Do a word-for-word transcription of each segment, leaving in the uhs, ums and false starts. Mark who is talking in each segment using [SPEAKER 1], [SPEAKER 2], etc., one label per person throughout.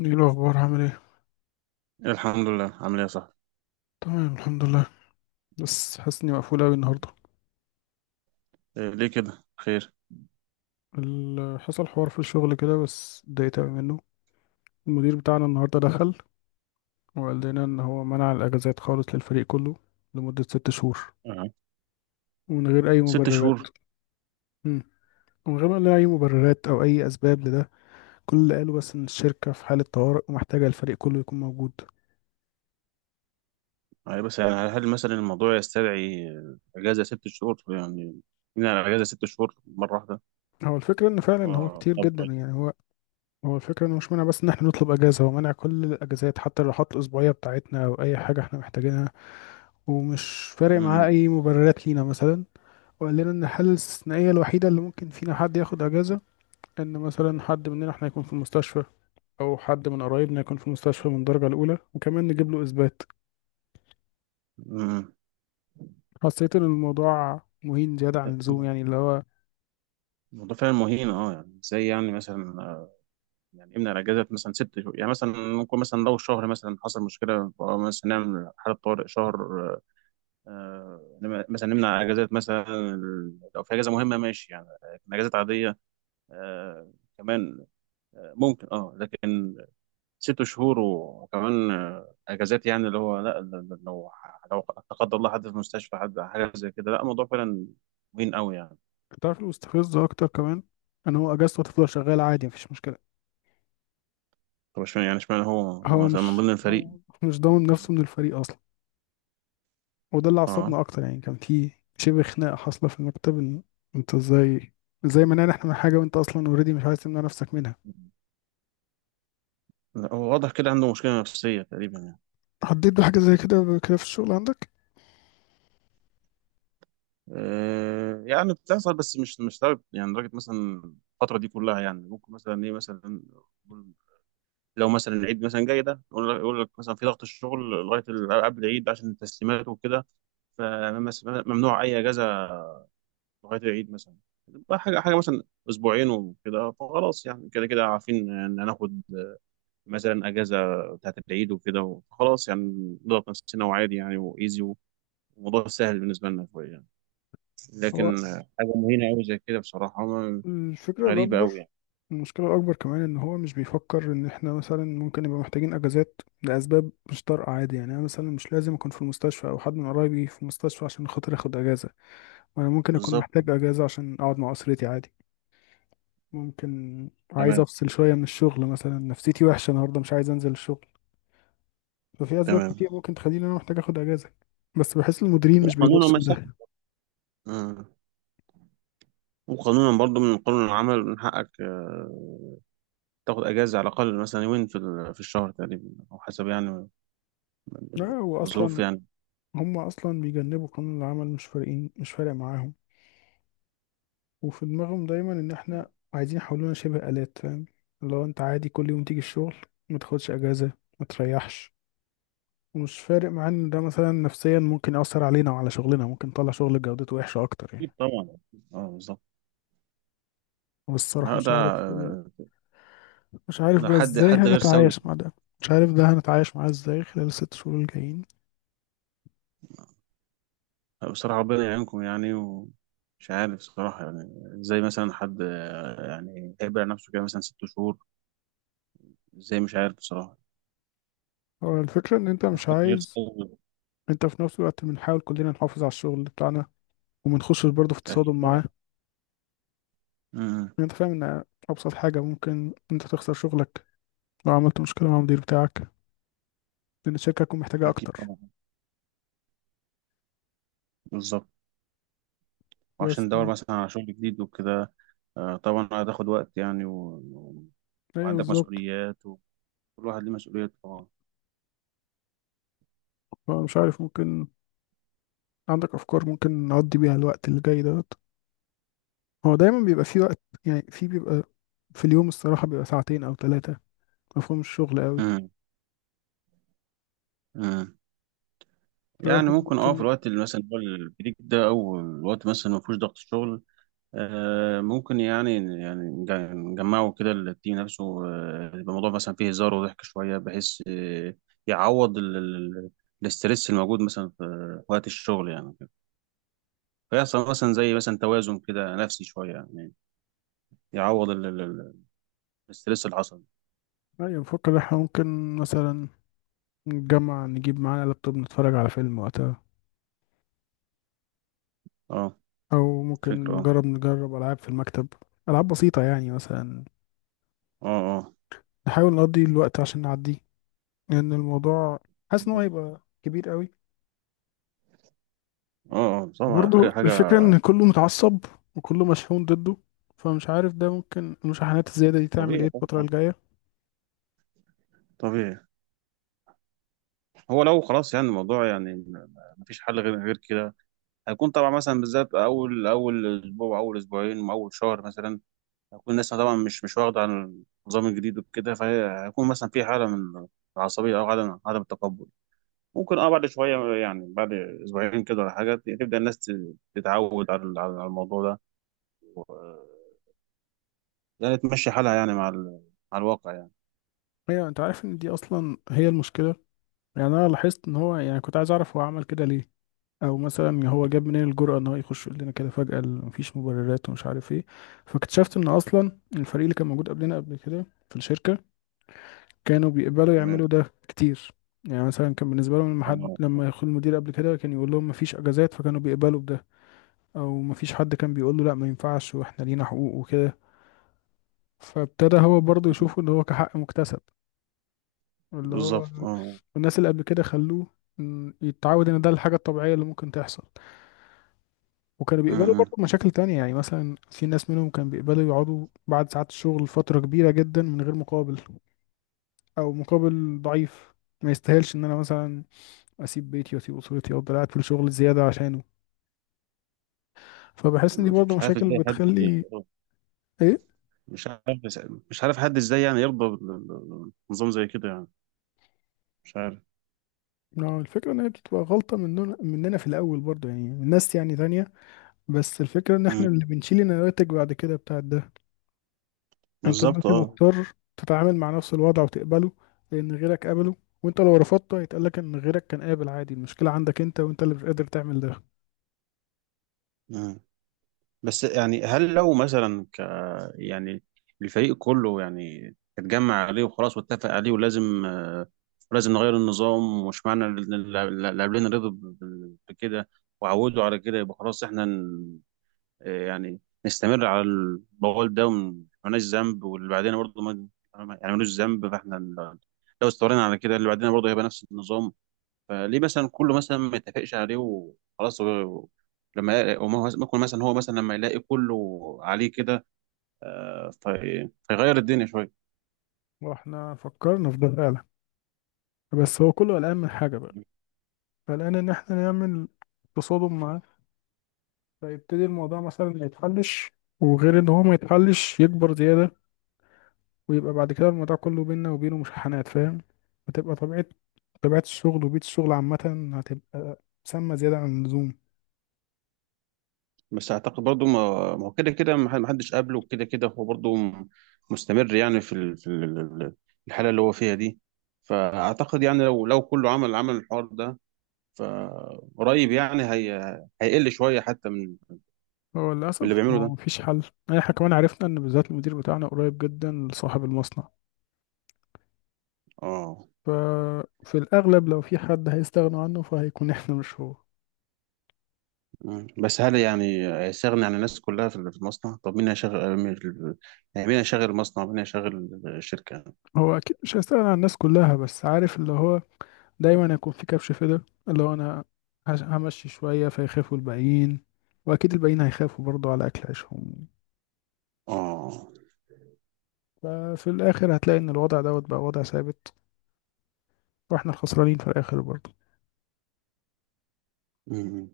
[SPEAKER 1] ايه الاخبار؟ عامل ايه؟
[SPEAKER 2] الحمد لله، عامل ايه يا صاحبي؟
[SPEAKER 1] تمام الحمد لله. بس حاسس اني مقفول اوي النهارده.
[SPEAKER 2] إيه، ليه كده؟ خير؟
[SPEAKER 1] ال- حصل حوار في الشغل كده بس اتضايقت اوي منه. المدير بتاعنا النهارده دخل وقال لنا ان هو منع الاجازات خالص للفريق كله لمده ست شهور،
[SPEAKER 2] أه.
[SPEAKER 1] ومن غير اي
[SPEAKER 2] ست
[SPEAKER 1] مبررات.
[SPEAKER 2] شهور
[SPEAKER 1] مم. ومن غير ما يقول لنا اي مبررات او اي اسباب لده. كل اللي قاله بس ان الشركه في حاله طوارئ ومحتاجه الفريق كله يكون موجود.
[SPEAKER 2] يعني بس يعني هل مثلا الموضوع يستدعي آه، اجازه ست شهور يعني؟ من على اجازه ست شهور مره واحده.
[SPEAKER 1] هو الفكره ان فعلا هو
[SPEAKER 2] و-
[SPEAKER 1] كتير
[SPEAKER 2] طب،
[SPEAKER 1] جدا،
[SPEAKER 2] طيب.
[SPEAKER 1] يعني هو. هو الفكرة انه مش مانع بس ان احنا نطلب اجازة، هو مانع كل الاجازات حتى الراحات الاسبوعية بتاعتنا او اي حاجة احنا محتاجينها، ومش فارق معاه
[SPEAKER 2] أمم.
[SPEAKER 1] اي مبررات لينا مثلا. وقال لنا ان الحالة الاستثنائية الوحيدة اللي ممكن فينا حد ياخد اجازة ان مثلا حد مننا احنا يكون في المستشفى، او حد من قرايبنا يكون في المستشفى من الدرجة الاولى، وكمان نجيب له اثبات.
[SPEAKER 2] أمم.
[SPEAKER 1] حسيت ان الموضوع مهين زيادة عن اللزوم، يعني اللي هو.
[SPEAKER 2] الموضوع فعلا مهين، اه، يعني ازاي؟ يعني مثلا آه، يعني امنع الاجازه مثلا ست شهور يعني. مثلا ممكن مثلا لو شهر مثلا حصل مشكله، أو مثلا نعمل حاله طوارئ شهر، آه، آه، مثلا نمنع اجازات مثلا لو في اجازه مهمه، ماشي يعني. لكن اجازات عاديه آه كمان آه ممكن اه، لكن ست شهور وكمان آه اجازات، يعني اللي هو لا، ل- ل- لو لو لا قدر الله حد في المستشفى، حد حاجه زي كده، لا الموضوع فعلا مهم قوي يعني.
[SPEAKER 1] تعرف المستفز اكتر كمان ان هو اجازته هتفضل شغالة عادي، مفيش مشكلة.
[SPEAKER 2] طب اشمعنى، يعني اشمعنى هو
[SPEAKER 1] هو
[SPEAKER 2] مثلا من
[SPEAKER 1] مش
[SPEAKER 2] ضمن الفريق؟
[SPEAKER 1] هو مش ضامن نفسه من الفريق اصلا، وده اللي
[SPEAKER 2] اه.
[SPEAKER 1] عصبنا اكتر. يعني كان في شبه خناقه حاصله في المكتب ان: انت ازاي، ازاي منعنا احنا من حاجه وانت اصلا اوريدي مش عايز تمنع نفسك منها؟
[SPEAKER 2] لا، هو واضح كده عنده مشكله نفسيه تقريبا يعني.
[SPEAKER 1] حددت بحاجه زي كده قبل كده في الشغل عندك؟
[SPEAKER 2] آه يعني بتحصل، بس مش مش لدرجه يعني، لدرجه مثلا الفتره دي كلها يعني، ممكن مثلا ايه مثلا لو مثلا العيد مثلا جاي، ده يقول لك، يقول لك مثلا في ضغط الشغل لغايه الالعاب العيد عشان التسليمات وكده، فممنوع اي اجازه لغايه العيد مثلا. بقى حاجه حاجه مثلا اسبوعين وكده، فخلاص يعني كده كده عارفين ان هناخد مثلا اجازه بتاعت العيد وكده، فخلاص يعني نضغط نفسنا وعادي يعني، وايزي وموضوع سهل بالنسبه لنا شويه يعني.
[SPEAKER 1] هو
[SPEAKER 2] لكن حاجه مهينه قوي زي كده بصراحه ما-
[SPEAKER 1] الفكره
[SPEAKER 2] غريبه
[SPEAKER 1] الاكبر،
[SPEAKER 2] قوي يعني.
[SPEAKER 1] المشكله الاكبر كمان ان هو مش بيفكر ان احنا مثلا ممكن نبقى محتاجين اجازات لاسباب مش طارئه عادي، يعني انا مثلا مش لازم اكون في المستشفى او حد من قرايبي في المستشفى عشان خاطر اخد اجازه. وانا ممكن اكون
[SPEAKER 2] بالظبط.
[SPEAKER 1] محتاج اجازه عشان اقعد مع اسرتي عادي، ممكن عايز
[SPEAKER 2] تمام.
[SPEAKER 1] افصل شويه من الشغل، مثلا نفسيتي وحشه النهارده مش عايز انزل الشغل. ففي اسباب
[SPEAKER 2] تمام.
[SPEAKER 1] كتير ممكن تخليني انا محتاج اخد اجازه، بس بحس المديرين مش
[SPEAKER 2] وقانون
[SPEAKER 1] بيبصوا لده.
[SPEAKER 2] المساحه، وقانونا برضو من قانون العمل من حقك آه، تاخد اجازه على الاقل مثلا يومين في ال- في الشهر تقريبا، او حسب يعني
[SPEAKER 1] لا، هو
[SPEAKER 2] الظروف
[SPEAKER 1] اصلا
[SPEAKER 2] يعني.
[SPEAKER 1] هم اصلا بيجنبوا قانون العمل، مش فارقين، مش فارق معاهم. وفي دماغهم دايما ان احنا عايزين يحولونا شبه آلات، فاهم؟ لو انت عادي كل يوم تيجي الشغل ما تاخدش اجازه ما تريحش. ومش فارق معانا ان ده مثلا نفسيا ممكن يأثر علينا وعلى شغلنا، ممكن نطلع شغل جودته وحشه اكتر
[SPEAKER 2] اكيد
[SPEAKER 1] يعني.
[SPEAKER 2] طبعا. اه بالظبط.
[SPEAKER 1] والصراحه
[SPEAKER 2] لا،
[SPEAKER 1] مش
[SPEAKER 2] ده
[SPEAKER 1] عارف،
[SPEAKER 2] آه،
[SPEAKER 1] مش عارف
[SPEAKER 2] ده
[SPEAKER 1] بقى
[SPEAKER 2] حد
[SPEAKER 1] ازاي
[SPEAKER 2] حد غير سوي.
[SPEAKER 1] هنتعايش مع ده، مش عارف ده هنتعايش معاه ازاي خلال الست شهور الجايين.
[SPEAKER 2] بصراحه ربنا يعينكم يعني، ومش عارف بصراحه يعني ازاي مثلا حد آه، يعني هيبقى نفسه كده مثلا ست شهور. ازاي؟ مش عارف بصراحه.
[SPEAKER 1] هو الفكرة ان انت مش
[SPEAKER 2] حد غير
[SPEAKER 1] عايز.
[SPEAKER 2] سوي.
[SPEAKER 1] انت في نفس الوقت بنحاول كلنا نحافظ على الشغل بتاعنا ومنخشش برضه في
[SPEAKER 2] اكيد
[SPEAKER 1] تصادم معاه،
[SPEAKER 2] طبعا. امم.
[SPEAKER 1] لأن انت فاهم ان ابسط حاجة ممكن انت تخسر شغلك لو عملت مشكلة مع المدير بتاعك، لان الشركة هتكون محتاجة
[SPEAKER 2] اكيد
[SPEAKER 1] اكتر.
[SPEAKER 2] طبعا. بالظبط. وعشان
[SPEAKER 1] بس
[SPEAKER 2] ندور مثلا على شغل جديد وكده آه، طبعا هتاخد وقت يعني.
[SPEAKER 1] ايوه
[SPEAKER 2] وعندك
[SPEAKER 1] بالظبط.
[SPEAKER 2] مسؤوليات، وكل واحد ليه مسؤوليات طبعا.
[SPEAKER 1] هو مش عارف، ممكن عندك افكار ممكن نقضي بيها الوقت اللي جاي دوت. هو دايما بيبقى في وقت، يعني في بيبقى في اليوم الصراحة بيبقى ساعتين او ثلاثة، مفهوم الشغل قوي،
[SPEAKER 2] مم. مم. يعني
[SPEAKER 1] فاحنا
[SPEAKER 2] ممكن، اه، في
[SPEAKER 1] ممكن.
[SPEAKER 2] الوقت اللي مثلا هو البريك ده، او الوقت مثلا ما فيهوش ضغط شغل آه ممكن يعني، يعني نج- نجمعه كده التيم نفسه، آه، يبقى الموضوع مثلا فيه هزار وضحك شويه بحيث آه يعوض ال- ال- الاسترس الموجود مثلا في وقت الشغل يعني كده. فيحصل مثلا زي مثلا توازن كده نفسي شويه يعني، يعوض ال- ال- ال- الاسترس اللي حصل.
[SPEAKER 1] أيوة بفكر احنا ممكن مثلا نتجمع نجيب معانا لابتوب نتفرج على فيلم وقتها،
[SPEAKER 2] اه،
[SPEAKER 1] أو
[SPEAKER 2] فكره.
[SPEAKER 1] ممكن
[SPEAKER 2] اه،
[SPEAKER 1] نجرب نجرب ألعاب في المكتب، ألعاب بسيطة يعني مثلا.
[SPEAKER 2] اه،
[SPEAKER 1] نحاول نقضي الوقت عشان نعديه، لأن الموضوع حاسس إن هو
[SPEAKER 2] اه،
[SPEAKER 1] هيبقى كبير قوي.
[SPEAKER 2] اه، اه، طبعا.
[SPEAKER 1] وبرضه
[SPEAKER 2] حاجه حاجة
[SPEAKER 1] الفكرة إن كله متعصب وكله مشحون ضده، فمش عارف ده ممكن المشاحنات الزيادة دي تعمل إيه
[SPEAKER 2] طبيعي
[SPEAKER 1] الفترة
[SPEAKER 2] طبعا.
[SPEAKER 1] الجاية.
[SPEAKER 2] طبيعي. هو لو خلاص يعني الموضوع يعني م- مفيش حل غير غير كده، هيكون طبعا مثلا بالذات اول اول اسبوع، اول اسبوعين، اول شهر مثلا، هتكون الناس طبعا مش مش واخده عن النظام الجديد وكده، فهيكون مثلا في حاله من العصبيه او عدم عدم التقبل. ممكن، اه، بعد شويه يعني، بعد اسبوعين كده ولا حاجه، تبدا الناس ت- تتعود على ال- على الموضوع ده، و- يعني تمشي حالها يعني مع ال- مع الواقع يعني.
[SPEAKER 1] هي أنت عارف إن دي أصلا هي المشكلة. يعني أنا لاحظت إن هو يعني كنت عايز أعرف هو عمل كده ليه، او مثلا هو جاب منين الجرأة ان هو يخش يقول لنا كده فجأة ال- مفيش مبررات ومش عارف ايه. فاكتشفت ان اصلا الفريق اللي كان موجود قبلنا قبل كده في الشركة كانوا بيقبلوا
[SPEAKER 2] تمام.
[SPEAKER 1] يعملوا ده كتير. يعني مثلا كان بالنسبة لهم لما حد
[SPEAKER 2] اه
[SPEAKER 1] لما يدخل المدير قبل كده كان يقول لهم مفيش اجازات فكانوا بيقبلوا بده، او مفيش حد كان بيقول له لا ما ينفعش واحنا لينا حقوق وكده. فابتدى هو برضه يشوفه ان هو كحق مكتسب، اللي هو
[SPEAKER 2] بالظبط. اه.
[SPEAKER 1] الناس اللي قبل كده خلوه م، يتعود ان ده الحاجة الطبيعية اللي ممكن تحصل. وكانوا
[SPEAKER 2] م-
[SPEAKER 1] بيقبلوا
[SPEAKER 2] م.
[SPEAKER 1] برضه مشاكل تانية، يعني مثلا في ناس منهم كانوا بيقبلوا يقعدوا بعد ساعات الشغل فترة كبيرة جدا من غير مقابل أو مقابل ضعيف، ما يستاهلش إن أنا مثلا أسيب بيتي وأسيب أسرتي وأفضل قاعد في الشغل زيادة عشانه. فبحس إن دي
[SPEAKER 2] مش
[SPEAKER 1] برضه
[SPEAKER 2] مش عارف
[SPEAKER 1] مشاكل
[SPEAKER 2] ازاي حد،
[SPEAKER 1] بتخلي. إيه؟
[SPEAKER 2] مش عارف. مش عارف حد ازاي يعني يرضى ب- ب- بنظام زي كده يعني. مش عارف.
[SPEAKER 1] نعم. الفكرة إن هي بتبقى غلطة مننا مننا في الأول برضه، يعني من ناس يعني تانية. بس الفكرة إن إحنا
[SPEAKER 2] مم.
[SPEAKER 1] اللي بنشيل النواتج بعد كده بتاعت ده. انت
[SPEAKER 2] بالظبط
[SPEAKER 1] دلوقتي
[SPEAKER 2] اه.
[SPEAKER 1] مضطر تتعامل مع نفس الوضع وتقبله لان غيرك قبله، وانت لو رفضته هيتقالك ان غيرك كان قابل عادي، المشكلة عندك انت وانت اللي مش قادر تعمل ده.
[SPEAKER 2] مم. بس يعني هل لو مثلا ك يعني الفريق كله يعني اتجمع عليه وخلاص واتفق عليه، ولازم آه، ولازم نغير النظام. ومش معنى ان الل- الل- اللاعبين رضوا ب- ب- بكده وعودوا على كده، يبقى خلاص احنا ن- آه، يعني نستمر على البول ده، وما- مالناش ذنب، واللي بعدين برضه ما يعني ملوش ذنب. فاحنا ال- لو استمرينا على كده، اللي بعدين برضه هيبقى نفس النظام. فليه مثلا كله مثلا ما يتفقش عليه وخلاص؟ هو- لما وما هو- ممكن مثلا هو مثلا لما يلاقي كله عليه كده آه، في- فيغير الدنيا شويه.
[SPEAKER 1] واحنا فكرنا في ده فعلا، بس هو كله قلقان من حاجة بقى. قلقان ان احنا نعمل تصادم معاه فيبتدي الموضوع مثلا ما يتحلش، وغير ان هو ما يتحلش يكبر زيادة، ويبقى بعد كده الموضوع كله بينا وبينه مشاحنات، فاهم؟ هتبقى طبيعة طبيعة الشغل وبيئة الشغل عامة هتبقى سامة زيادة عن اللزوم.
[SPEAKER 2] بس اعتقد برضه ما ما هو كده كده ما حد- ما حدش قابله، وكده كده هو برضه م- مستمر يعني في ال- في ال- ال- الحاله اللي هو فيها دي. فاعتقد يعني لو لو كله عمل عمل الحوار ده، فقريب يعني هي هيقل شوية حتى من
[SPEAKER 1] هو
[SPEAKER 2] من اللي
[SPEAKER 1] للأسف
[SPEAKER 2] بيعمله
[SPEAKER 1] هو
[SPEAKER 2] ده.
[SPEAKER 1] مفيش حل. احنا كمان عرفنا ان بالذات المدير بتاعنا قريب جدا لصاحب المصنع،
[SPEAKER 2] اه.
[SPEAKER 1] ففي الأغلب لو في حد هيستغنوا عنه فهيكون احنا مش هو.
[SPEAKER 2] مم. بس هل يعني هيستغني عن الناس كلها في في المصنع؟ طب مين هيشغل مين؟ يعني مين هيشغل المصنع؟ مين هيشغل الشركة؟
[SPEAKER 1] هو أكيد مش هيستغنى عن الناس كلها، بس عارف اللي هو دايما هيكون في كبش فدا، اللي هو أنا. هش- همشي شوية فيخافوا الباقيين، وأكيد الباقيين هيخافوا برضو على أكل عيشهم.
[SPEAKER 2] اه.
[SPEAKER 1] ففي الآخر هتلاقي إن الوضع دوت بقى وضع ثابت، وإحنا الخسرانين في الآخر برضو.
[SPEAKER 2] مم.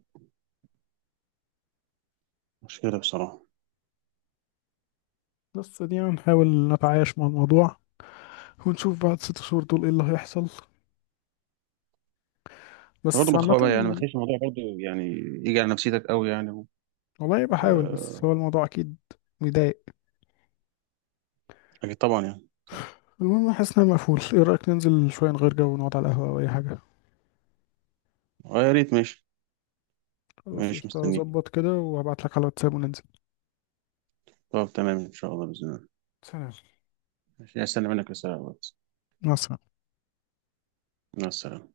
[SPEAKER 2] مشكلة بصراحة.
[SPEAKER 1] بس دي هنحاول نتعايش مع الموضوع، ونشوف بعد ست شهور دول ايه اللي هيحصل.
[SPEAKER 2] ده برضه
[SPEAKER 1] بس
[SPEAKER 2] ما
[SPEAKER 1] عامة.
[SPEAKER 2] تخاف، يعني ما تخليش الموضوع برضه يعني يجي على نفسيتك قوي يعني.
[SPEAKER 1] والله بحاول، بس
[SPEAKER 2] آه،
[SPEAKER 1] هو الموضوع أكيد مضايق.
[SPEAKER 2] أكيد طبعا يعني، طبعا.
[SPEAKER 1] المهم حاسس إن أنا مقفول. إيه رأيك ننزل شوية نغير جو ونقعد على القهوة أو أي حاجة؟
[SPEAKER 2] اه يا ريت، ماشي.
[SPEAKER 1] خلاص
[SPEAKER 2] ماشي
[SPEAKER 1] قشطة،
[SPEAKER 2] مستنيك.
[SPEAKER 1] أظبط كده وهبعتلك على الواتساب وننزل.
[SPEAKER 2] طب تمام، إن شاء الله، بإذن الله.
[SPEAKER 1] سلام.
[SPEAKER 2] ماشي، هستنى منك رسالة على الواتس.
[SPEAKER 1] مع السلامة.
[SPEAKER 2] مع السلامة.